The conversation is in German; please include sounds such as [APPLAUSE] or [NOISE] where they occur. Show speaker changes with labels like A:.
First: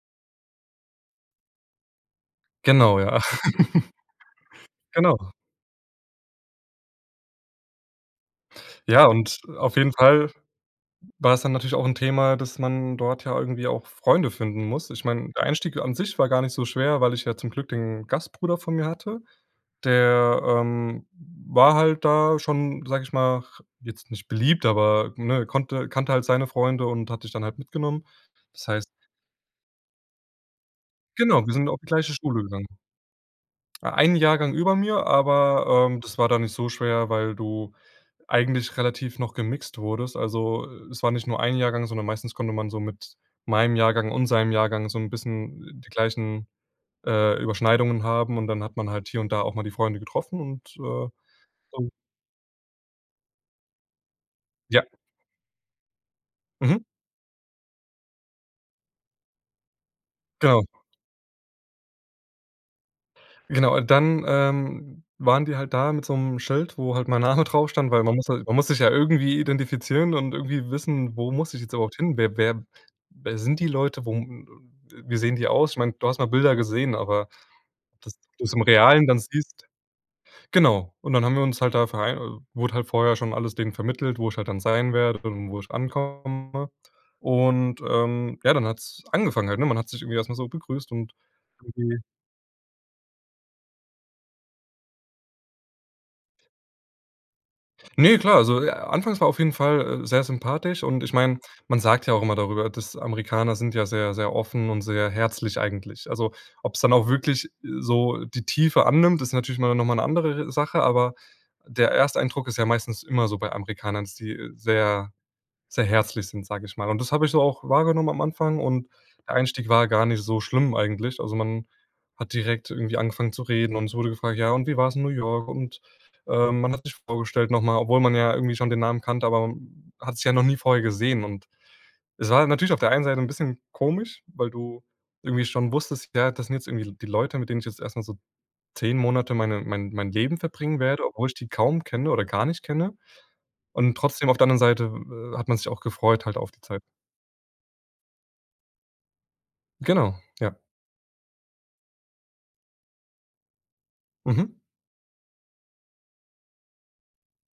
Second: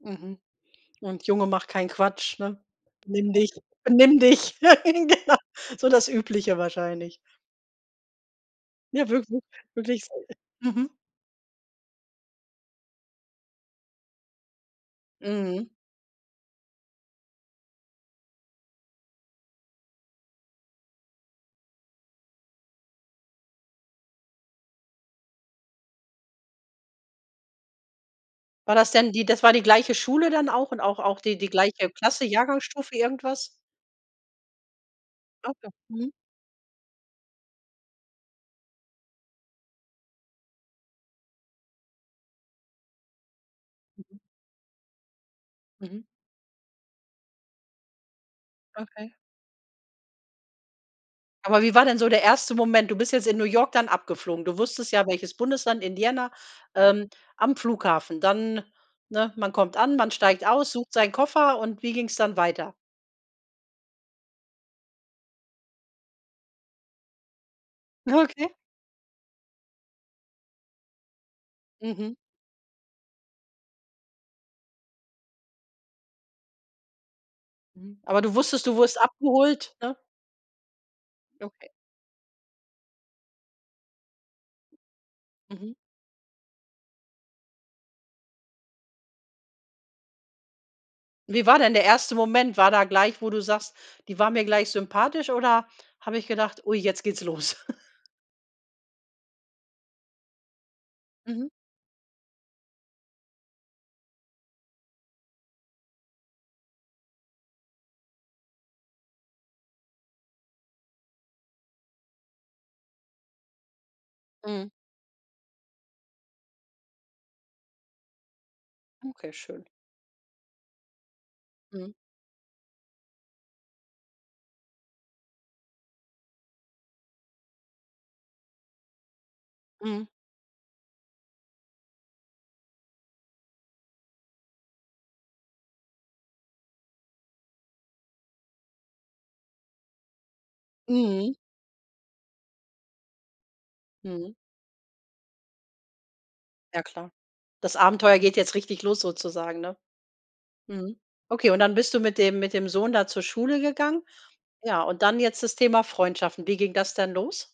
A: Mhm. Und: „Junge mach keinen Quatsch“, ne?
B: Genau, ja.
A: „Benimm dich,
B: [LAUGHS]
A: benimm dich.“ [LAUGHS]
B: Genau.
A: Genau. So das Übliche wahrscheinlich. Ja
B: Ja
A: w
B: und
A: w
B: auf jeden
A: wirklich so
B: Fall
A: [CHUCKLES] mhm.
B: war's dann natürlich auch 'n Thema, dass man dort ja irgendwie auch Freunde finden muss. Ich mein, der
A: Mhm.
B: Einstieg an sich war gar nicht so schwer, weil ich ja zum Glück den Gastbruder vor mir hatte. Der, ähm, war halt da schon, sag ich mal, r jetzt nicht beliebt, aber ne, konnte kannte halt seine Freunde und hat mich dann halt mitgenommen. Das
A: War
B: heißt
A: das denn die das war die gleiche Schule dann auch und auch auch die
B: Genau, wir sind auf die
A: gleiche
B: gleiche
A: Klasse,
B: Schule gegangen.
A: Jahrgangsstufe, irgendwas?
B: E ein Jahrgang über mir,
A: Okay,
B: aber, ähm,
A: mhm.
B: das war dann nicht so schwer, weil du eigentlich relativ noch gemixt wurdest. Also, es war nicht nur ein Jahrgang, sondern meistens konnte man so mit meinem Jahrgang
A: Mhm.
B: und seinem Jahrgang so 'n bisschen die
A: Mhm.
B: gleichen, äh, Überschneidungen haben. Und dann hat man halt
A: Okay.
B: hier und da auch mal die Freunde getroffen, und äh,
A: Aber wie war
B: dann
A: denn so der erste Moment? Du bist jetzt in New York dann abgeflogen. Du
B: Ja.
A: wusstest ja, welches Bundesland, Indiana,
B: Mhm.
A: ähm, am Flughafen. Dann, ne, man kommt an, man steigt
B: Genau.
A: aus, sucht seinen Koffer und wie ging's dann weiter?
B: Genau und dann, ähm, waren die halt da mit so 'nem Schild, wo halt mein Name drauf stand, weil man muss ja
A: Okay.
B: man muss sich ja irgendwie identifizieren und irgendwie wissen, wo muss ich jetzt überhaupt
A: Mhm.
B: hin? Wer wer wer sind die Leute? Wo wie sehen die aus? Ich meine, du hast mal Bilder gesehen, aber
A: Mhm.
B: dass
A: Aber du
B: du es im
A: wusstest, du wurdest
B: Realen dann siehst.
A: abgeholt, ne?
B: Genau. Und dann haben wir uns
A: Okay.
B: halt da vere wurde halt vorher schon alles denen vermittelt, wo ich halt dann sein werde und wo ich
A: Mhm.
B: ankomme. Und ähm, ja, dann hat's angefangen halt, ne? Man hat sich irgendwie erst mal so begrüßt und
A: Wie war denn der
B: irgendwie
A: erste Moment? War da gleich, wo du sagst, die waren mir gleich sympathisch oder habe ich gedacht, ui, jetzt geht's los? [CHUCKLES]
B: Ne, klar, also, äh anfangs war auf jeden Fall, äh, sehr sympathisch. Und ich mein,
A: Mhm.
B: man sagt ja auch immer darüber, dass Amerikaner sind ja sehr, sehr offen und sehr herzlich eigentlich. Also, ob's dann auch wirklich so die Tiefe annimmt, ist natürlich mal noch mal 'ne andere re Sache, aber der Ersteindruck ist ja meistens immer so bei Amerikanern, dass die
A: Mhm.
B: sehr, sehr herzlich sind, sag ich mal. Und das hab ich so auch wahrgenommen am Anfang und
A: Okay,
B: der
A: schön.
B: Einstieg war gar nicht so schlimm eigentlich. Also, man
A: Mhm.
B: hat direkt irgendwie angefangen zu reden und es wurde gefragt: „Ja und wie war's in New York?" Und, äh, man hat sich vorgestellt noch mal, obwohl man ja irgendwie schon den Namen kannte, aber
A: Mhm.
B: hat sich ja noch nie vorher gesehen. Und es war natürlich auf der einen Seite 'n bisschen komisch, weil du irgendwie schon wusstest, ja, das sind jetzt irgendwie L die Leute, mit denen ich jetzt erst mal so 10 Monate meine mein mein Leben verbringen werde, obwohl ich
A: Mhm.
B: die kaum kenne oder gar nicht kenne. Und trotzdem
A: Mhm.
B: auf der anderen Seite, w hat man sich auch gefreut halt auf die Zeit.
A: Ja klar. Das Abenteuer geht jetzt richtig los sozusagen, ne?
B: Genau, ja.
A: Mhm. Okay, und dann bist du mit dem mit dem Sohn da zur Schule gegangen.
B: Mhm.
A: Ja, und dann jetzt das Thema Freundschaften. Wie ging das dann los?